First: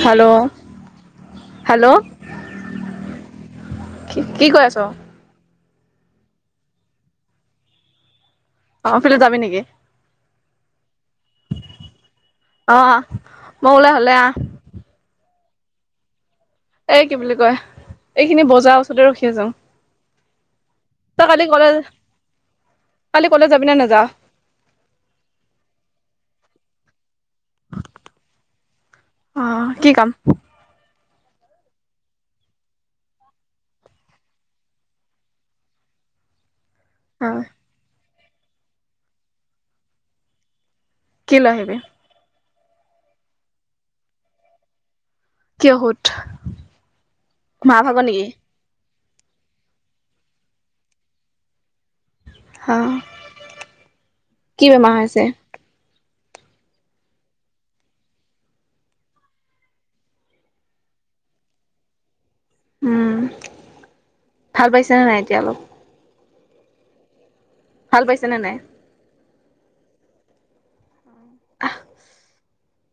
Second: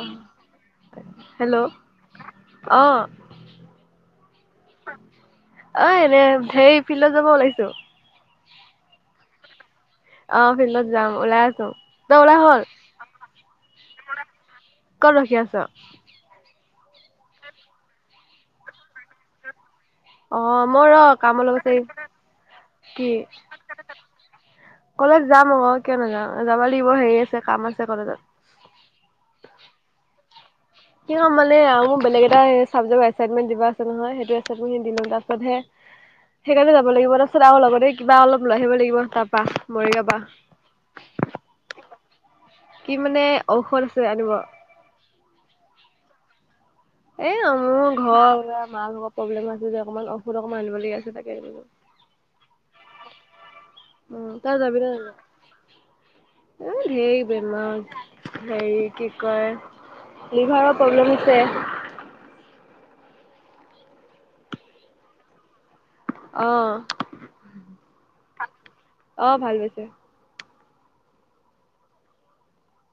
অহ hello hello অহ। কি কি কয় আছ? অ, এনে ধেৰ ফিল্ডত যাব ওলাইছো। আমাৰফালে যাবি নেকি? আহ ফিল্ডত যাম, ওলাই আছো। তই ওলাই হ'ল? অ মই ওলাই হ'লে আহ ক'ত ৰখি আছ? এই কি বুলি কয়? এইখিনি বজাৰ ওচৰতে ৰখি আছো। অ, মই ৰ তই কাম কালি অলপ কলেজ বিচাৰি কি? কালি কলেজ যাবি নে নাযাৱ কলেজ যাম আক কিয় নাযাম? যাব লাগিব হেৰি আছে, কাম আছে কলেজত। অ, কি কাম? কি হ' মানে আৰু মোক বেলেগ এটা এ চাবজেক্ট আছে [unintelligible] দিব আছে নহয়, সেইটো [unintelligible] তাৰপিছত হে [inaudible] সেইকাৰণে যাব লাগিব। অ তাৰপিছত আৰু লগতে কিবা অলপ লৈ আহিব লাগিব তাৰপা মৰিগ পৰা। কি লৈ আহিবি। কি মানে ঔষধ আছে আনিব। কি ঔষদ? এ, মোৰ ঘৰ মাৰত প্ৰব্লেম আছে, যে অকমান ঔষধ অকমান আনিবলগীয়া আছে তাকে। হা, উম তই কি যাবি নে বেমাৰ আছে? নাযাওঁ এ, হেৰ বেমাৰ, হেৰি কি কয়? লিভাৰৰ প্ৰব্লেম হৈছে। উম, ভাল পাইছে নে, নাই, এতিয়া অলপ অ', ভাল পাইছে, নে নাই? অ', ভাল পাইছে। আহ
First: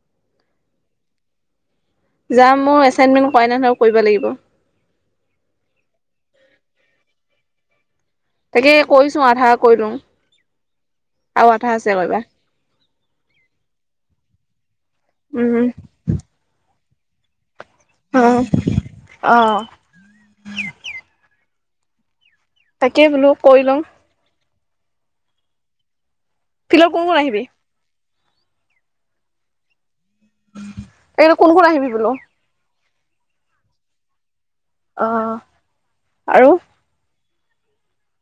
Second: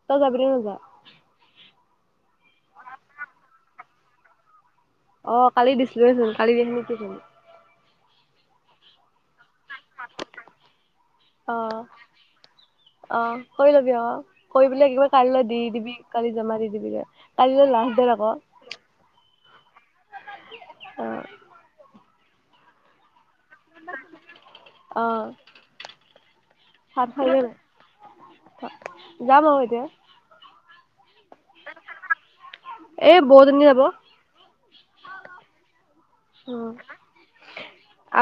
তই যাবি নে নাযাওঁ? যাম মই, এচাইনমেণ্ট কৰাই নাই নহয় কৰিব লাগিব। অ', কালি দিছিলোয়েচোন। কালি দিছিলি নেকি? তাকে কৈছো আধা কৰি লওঁ আৰু আধা অ', আছে কৰিবা অ', কৰি লবি, অ', কৰি একেবাৰে কাইলৈ দি উম দিবি। কালি জমা দি দিবি গে কালিলৈ লাষ্ট। ডেট উম, আকৌ অ', অ', তাকেই বোলো কৰি লওঁ। অ', ফিল্ডত কোন ভাত কোন খালি নে আহিবি নাই? যাম আৰু এতিয়া। তাকেইটো কোন কোন আহিবি বোলো? এই বৌ জনি যাব। অ আৰু উম,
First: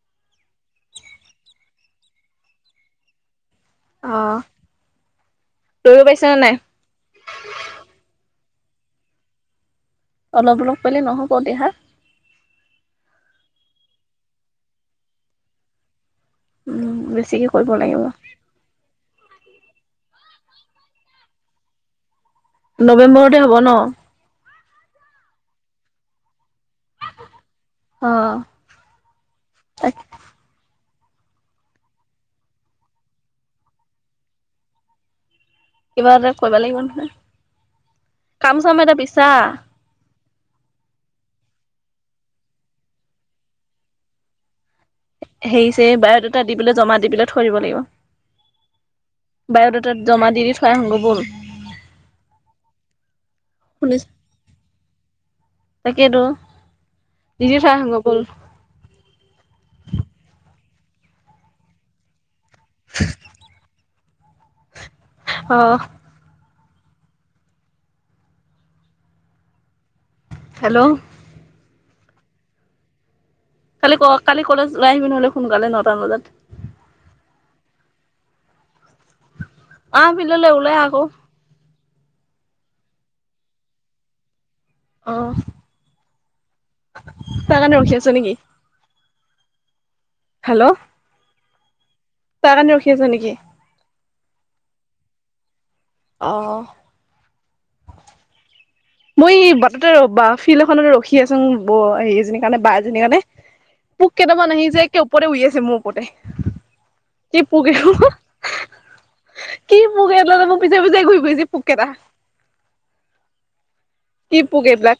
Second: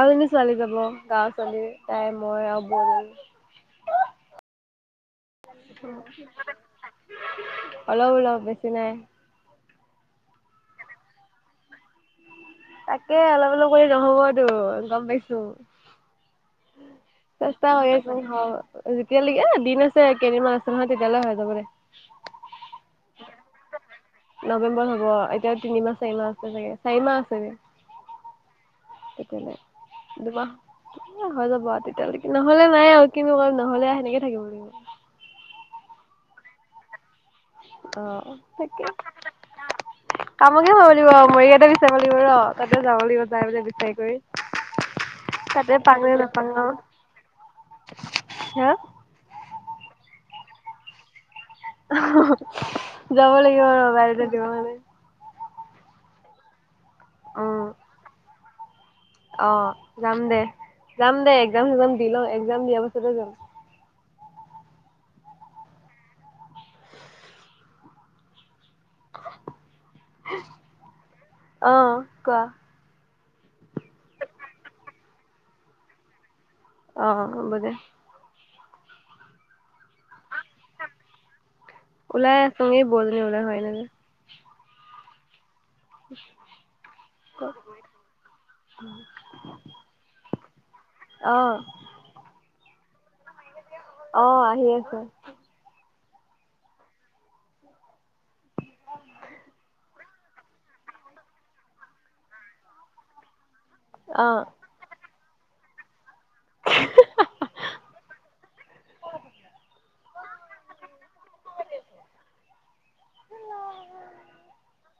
আৰু এজনী ছোৱালী যাব, গাৱৰ ছোৱালী তাই মই আৰু বৌ। অ', দৌৰিব পাৰিছা নে নাই অলপ-অলপ বেছি নাই। অলপ-অলপ পালে নহ'ব দেহা। তাকে অলপ-অলপ কৰিলে ন'হবটো গ'ম পাইছো। উম বেছিকে কৰিব চেষ্টা কৰি লাগিব আছোঁ হোৱাব। যেতিয়ালৈকে দিন আছে। কেইদিনমান আছে নহয়, তেতিয়ালৈ হৈ যাব দে। নৱেম্বৰতে হ'ব ন? নৱেম্বৰত হ'ব। এতিয়াও তিনিমাহ চাৰিমাহ আছে চাগে, চাৰিমাহ আছে দে। অ', একো নাই। তাক দুমাহ এই হৈ যাব আৰু তেতিয়ালৈকে। ন'হলে নাই আৰু কিন্তু নহ'লে সেনেকে থাকিব লাগিব। কিবা এটা কৰিবা লাগিব নহয়। অ কাম-চাম তাকে এটা বিচাৰ। কামকে কৰিব লাগিব। মৰিগাঁওতে বিচাৰিব লাগিব ৰহ, তাতে যাব লাগিব যাই পেলে বিচাৰি কৰি, হেৰি তাতে চেৰী পাং নে বায়'ডাটা নাপাং দি আৰু পেলাই, জমা দি পেলাই থৈ দিব লাগিব। হা, বায়'ডাটা জমা দি দি থৈ আহোঁ ব'ল। যাব লাগিব ৰ [unintelligible] দিব কাৰণে। তাকেইতো, দি দি থৈ আহোঁগৈ বল। অঁ' যাম দে, যাম দে এক্সাম-সেকজাম দি লওঁ। এক্সাম দিয়াৰ পাছতে যাম। অঁ'। [unintelligible] হেল্ল'। অ', কোৱা‌? কালি ক, কালি কলেজ ওলাই আহিবি নহ'লে সোনকালে নটা মান বজাত। অ', হ'ব দে। আহ ফিল্ডলৈ ওলাই আহ আকৌ। ওলাই আছোঁ, এই বৌজনী ওলাই হোৱাই নাই যে। অ', [unintelligible] তাৰ কাৰণে ৰখি আছ নেকি? [unintelligible] হেল্ল'। অঁ। তাৰ কাৰণে ৰখি আছ নে কি? অঁ' আহি আছে। অঁ। মই এই বাটতে ৰবা ফিল্ড এখনত ৰখি আছো ব এজনীৰ কাৰণে বা এজনীৰ কাৰণে। পোক অ কেইটামান আহিছে একে ওপৰতে উৰি আছে মোৰ ওপৰতে। কি পোক এইখন [unintelligible] মোক [unintelligible] পিছে পিছে ঘূৰি ফুৰিছে পোক কেইটা। [unintelligible] কি পোক এবিলাক?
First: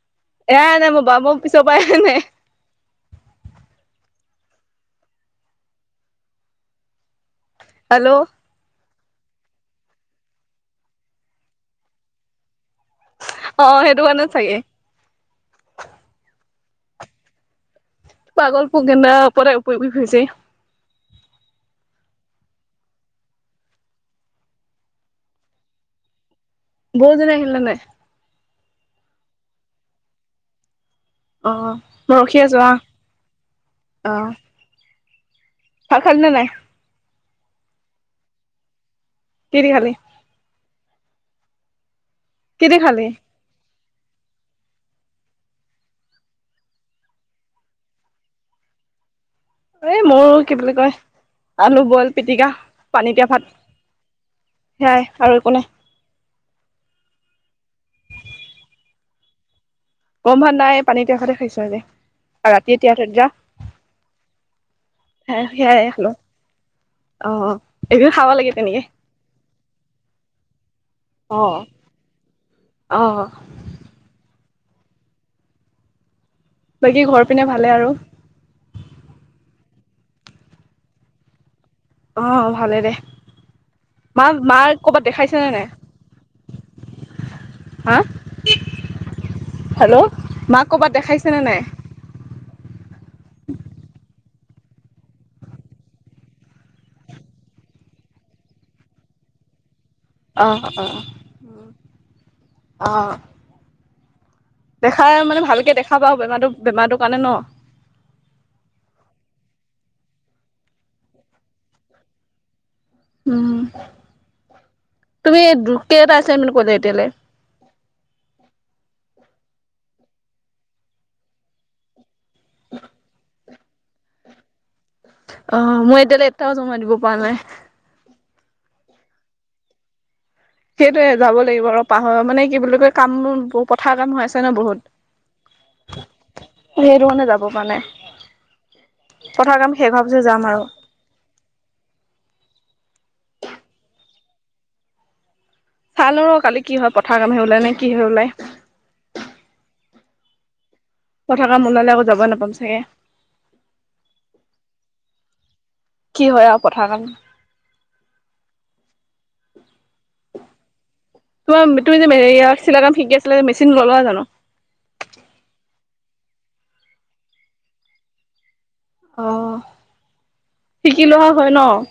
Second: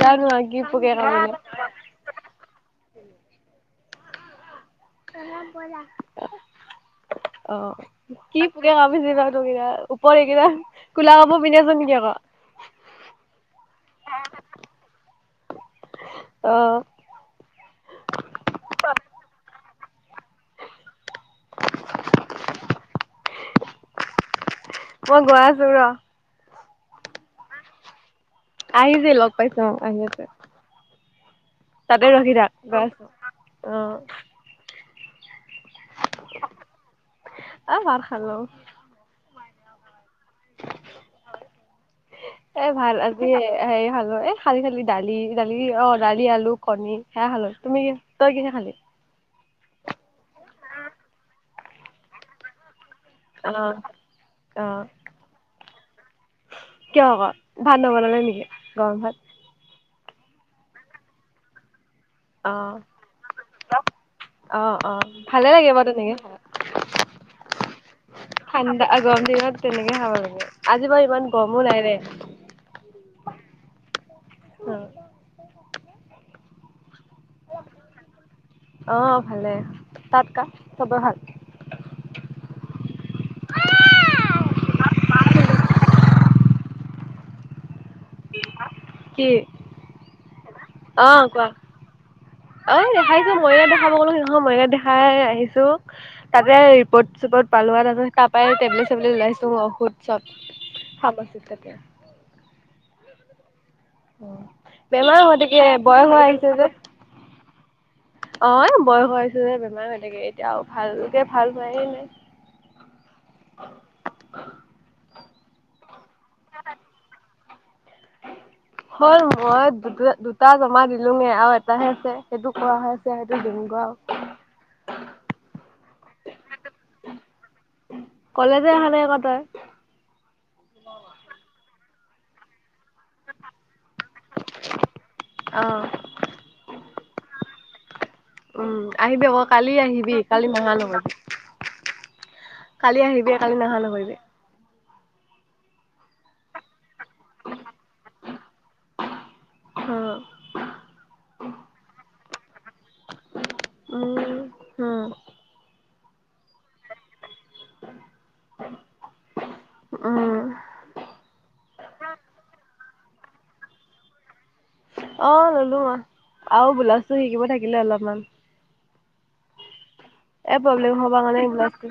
জানো [unintelligible] [unintelligible] মই কামুৰিলে পিছৰ পৰা এ নাই। অঁ' কি পোকে [unintelligible] ওপৰত হেল্ল' এইকেইটা ক'লা কাপোৰ পিন্ধি আছ নেকি আকৌ। অঁ' অঁ' সেইটো কাৰণে চাগে। অঁ। পাগল পোক কেইটা ওপৰতে উৰি ফুৰিছেহি। [unintelligible] মই গৈ আছো ৰ। বৌ জনী আহিলে নাই? আহিছে লগ পাইছ অঁ' আহি আছে। অঁ' তাতে মই ৰখি থাক আছো গৈ আহ' অ অঁ'। ভাত খালি নে নাই? এ ভাত খালোঁ। কি দি খালি? কি এ দি ভাত খালি আজি হেৰি খালো এ খালি খালি দালি দালি অঁ' দালি, আলু, কণী সেয়া খালো। তুমি তই কিহে খালি? এই মইয়ো কি বুলি কয় আলু বইল পিটিকা। পানী তিয়া ভাত অ অ সেয়াই আৰু একো নাই। কিয় আকৌ ভাত নবনালে নেকি গৰম ভাত। গৰম ভাত নাই পানী দিয়া ভাতে খাইছোঁ আজি। আৰু ৰাতি অ' তিয়াই থৈ দিয়া অ' অ' ভালে লাগে বাৰু সেয়াই খালো তেনেকে খাই। অ এইবোৰ খাব লাগে তেনেকে ঠাণ্ডা গৰম দিনত তেনেকে খাব লাগে আজি বাৰু ইমান গৰমো নাই দে। অঁ। বাকী ঘৰ পিনে ভালে আৰু। অ'ভালে? তাত কা চবে ভাল? অ' ভালে দে মা মা ক'ৰবাত দেখাইছেনে নাই। হা কি হেল্ল' মাক ক'বাত অ দেখাইছেনে কোৱা নাই? [unintelligible] তাতে ৰিপত চিপত পালো আৰু তাতে টেবলেট চেবলেট লৈ আহিছো [unintelligible] অ' অ' অহ। অ'। দেখাই মানে ভালকৈ দেখাবা বেমাৰটো যে বেমাৰটোৰ কাৰণে ন। অ' বয়স হৈছে যে বেমাৰ হৈ থাকে এতিয়া ভালকে ভাল হোৱায়ে নাই। উম, তুমি [unintelligible] হল মই দু দুটা জমা দিলোগে আৰু এটাহে আছে। সেইটো কৰা হৈছে সেইটো দিমগৈ। অ' মই এতিয়ালৈ এটাও জমা দিব পৰা নাই। কলেজে আহা নাই আকৌ তই। সেইটোয়ে যাব লাগিব আৰু পাহ মানে কি বুলি কয় কামবোৰ পথাৰ কাম হৈ আছে ন অ বহুত। সেইটো কাৰণে যাব পাৰা নাই। উম আহিবি আকৌ পথাৰ কাম কালি শেষ হোৱাৰ আহিবি পিছত যাম কালি আৰু নহা নহয়৷ কালি আহিবি কালি নাহা নকৰিবি। চালো ৰ কালি কি হয় পথাৰ কামে ওলাই নে কি হয় ওলায়। অ'। ক থকা মনলৈ আকৌ যাবই নাপাম চাগে। উম। হম, কি হয় আৰু পথাৰ খন উম। তোমাৰ তুমি যে এয়া চিলাই কাম শিকি আছিলা মেচিন ললা জানো? অ' ললো আৰু বোলাওছো শিকিব থাকিলে অলপমান। অ এ' প্ৰব্লেম শিকি হব লোৱা মানে হয় ন এইবিলাক [unintelligible]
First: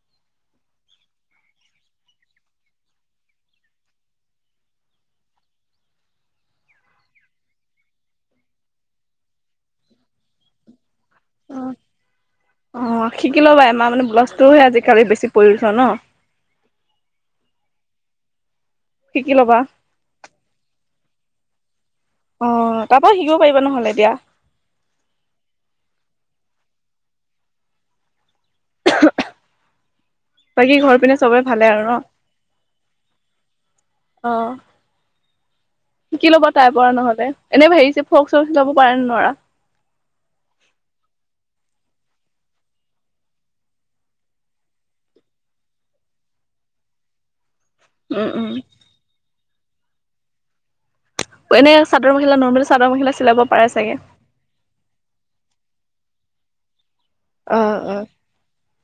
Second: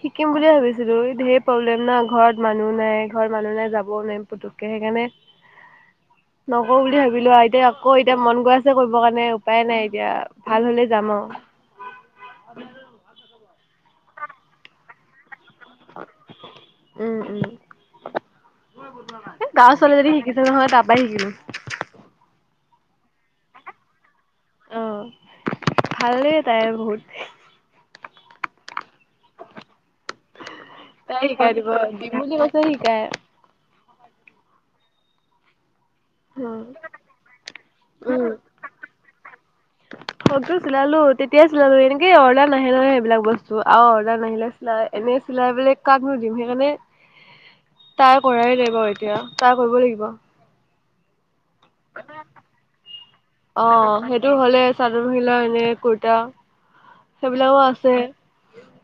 শিকিম বুলিয়ে ভাবিছিলো ঢেৰ প্ৰব্লেম না ঘৰত মানুহ নাই ঘৰত মানুহ নাই যাবও নোৱাৰিম। পুতুকে সেইকাৰণে [inaudible] নগও বুলি ভাবিছিলোঁ। ভাবি লোৱা এতিয়া আকৌ এতিয়া মন গৈ আছে কৰিব কাৰণে উপায় নাই এতিয়া ভাল হলে যাম আৰু। অ' অ' শিকি ল'বা আমাৰ মানে ব্লাউজটোহে আজিকালি বেছি প্ৰয়োজন ন। উম উম। শিকি এই লবা। গাঁৱৰ ছোৱালীজনী শিকিছে নহয় তাৰ পৰা শিকিলো। অ' তাৰ পৰা শিকিব পাৰিবা নহলে এতিয়া। অ ভালে তাইৰ বহুত। বাকী ঘৰত তাই শিকাই দিব, দিম বুলি কৈছে শিকাই। অ শিকি ল'বা উম, তাইৰ পৰা নহলে এনেই হেৰি ছেৰি উম। ফ্ৰ'ক চৰক চিলাব পাৰে নে নোৱাৰা ফ্ৰ'কতো চিলালো তেতিয়াই চিলালো এনেকেই অৰ্ডাৰ নাহে নহয় সেইবিলাক বস্তু আৰু অৰ্ডাৰ নাহিলে নাই এনে চিলাই মেলি কাকনো দিম সেইকাৰণে [inaudible] ট্ৰাই উম উম কৰাই নাই বাও এতিয়া ট্ৰাই কৰিব লাগিব এনে চাদৰ মেখেলা নৰ্মেল চাদৰ মেখেলা চিলাব পাৰে চাগে। তোৰ হ'লে চাদৰ মেখেলা এনে কুৰ্তা সেইবিলাকো অ', আছে অ',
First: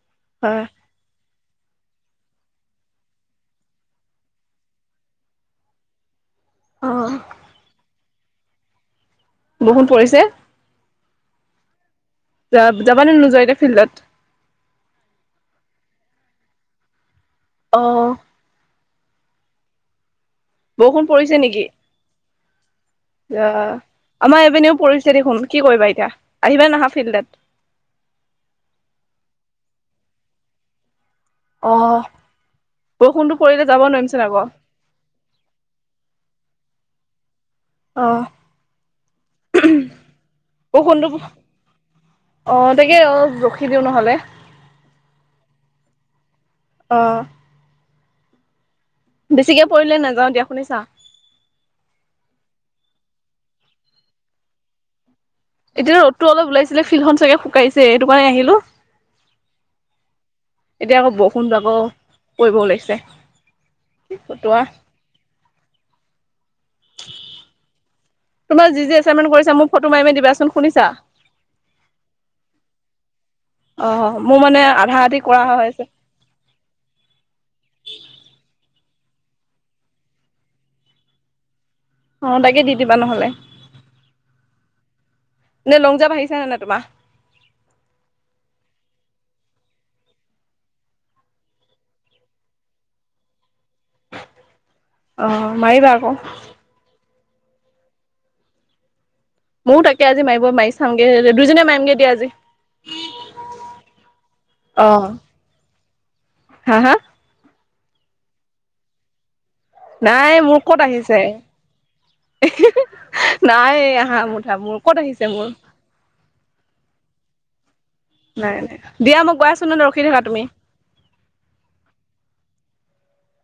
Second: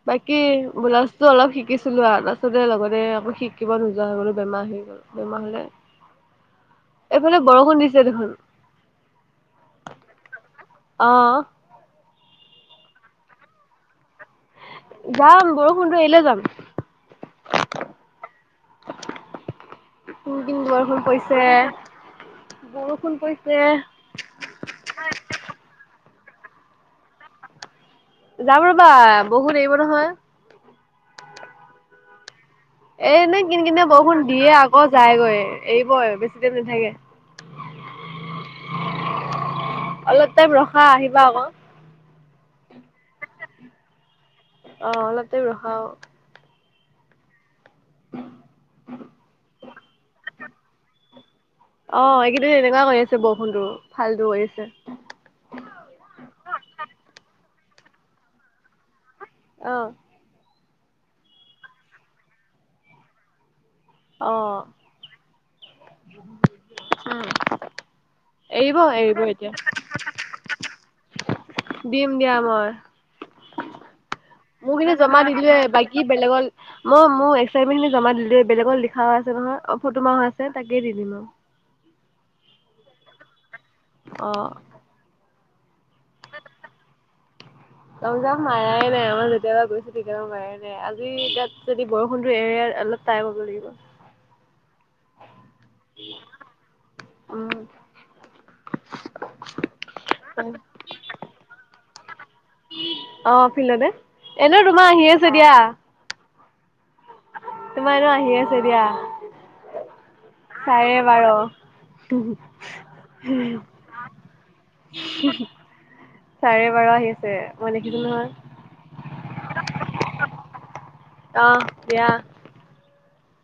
বাকী হয়। ব্লাউজ টো অলপ শিকিছিলো আৰু তাছতে লগতে আকৌ শিকিব নোযোৱা হৈ গলো বেমাৰ আহি গ'ল। বেমাৰ হলে অ', এইফালে বৰষুণ দিছে দেখোন। বৰষুণ পৰিছে অ যা যাবা নে নোযোৱা এতিয়া ফিল্ডত যাম বৰষুণতো এৰিলে যাম অ টিং টিং বৰষুণ পৰিছে বৰষুণ পৰিছে। অ', আমাৰ এইপিনেও পৰিছে দেখোন কি কৰিবা এতিয়া আহিবা নাহা ফিল্ডত যাম ৰবা বহুত বৰষুণ এৰিব নহয়। অ বৰষুণতো পৰিলে যাব নোৱাৰিম চোন আকৌ অ যায়গৈ এৰিবই বেছি দেৰি নাথাকে। অ'। অলপ টাইম ৰখা বৰষুণটো আহিবা আক। অ তাকে অ ৰখি দিও নহলে। অ অলপ টাইম ৰখা অ অ বেছিকে পৰিলে নাযাও দিয়া শুনিছা অ এইকেইদিন এনেকোৱাই কৰি আছে বৰষুণটো ফালতো কৰিছে এতিয়া ৰদটো অলপ ওলাইছিলে ফিল্ডখন চাগে শুকাইছে এইটো কাৰণে আহিলো। অ এতিয়া আকৌ বৰষুণতো আকৌ পৰিব ওলাইছে। কি অ ফটোৱা। উম তোমাৰ এৰিব যি যি এৰিব এচাইনমেন্ট এতিয়া কৰিছা মোক ফটো মাৰি মাৰি দিবাচোন শুনিছা দিম দিয়া মই অ মোৰ মানে আধা আধি কৰা হৈ আছে বেলেগ'ল মই মো এচাইণ্টমেণ্ট খিনি জমা দিলোয়ে বেলেগত লিখাও আছে নহয় অ ফটো মৰা হৈ আছে তাকে দি দিম আও অ তাকে দি দিবা নহ'লে অ এনে লং জাপ আহিছে নে নাই তোমাৰ? লং জাপ মাৰাই নাই আমাৰ যেতিয়াপা গৈছো তেতিয়াপা মাৰাই নাই আজি তাত যদি বৰষুণতো এৰে অলপ ট্ৰাই কৰিব লাগিব। অ মাৰিবা আকৌ উম। ময়ো তাকে আজি মাৰিব মাৰি চাঙগে, দুইজনে মাৰিমগে দিয়া আজি। অঁ ফিল্ডতে, এনেও তোমাৰ আহি আছে দিয়া। হাঁ হাঁ? তোমাৰ এনো আহি আছে দিয়া। নাই মোৰ ক'ত চাৰে আহিছে? বাৰ, [unintelligible] নাই আহা, মুঠা মোৰ ক'ত আহিছে মোৰ? চাৰে বাৰ আহি আছে, মই দেখিছো নহয়। নাই নাই দিয়া মোক গৈ আছো নয় ৰখি থাকা তুমি। অঁ দিয়া।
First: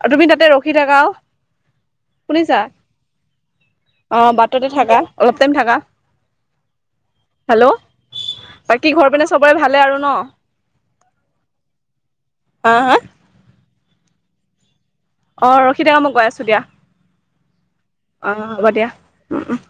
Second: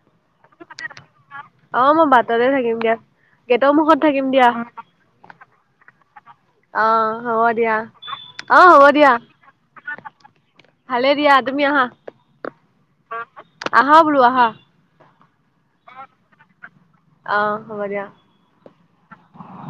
আৰু তুমি তাতে ৰখি থাকা অ' অঁ মই বাটতে শুনিছা থাকিম দিয়া, গেটৰ মুখত অ থাকিম দিয়া। বাটতে অলপ টাইম থাকা। অ' হ'ব হেল'ও দিয়া। অ' হ'ব বাকী ঘৰ পিনে চবৰে ভালে আৰু ন' ভালেই দিয়া তুমি আহা। হাঁ হাঁ? আঁহা বোলো আহা। অঁ ৰখি থাকা মই গৈ আছো দিয়া, অ' হ'ব দিয়া। অঁ হ'ব দিয়া। উম উম।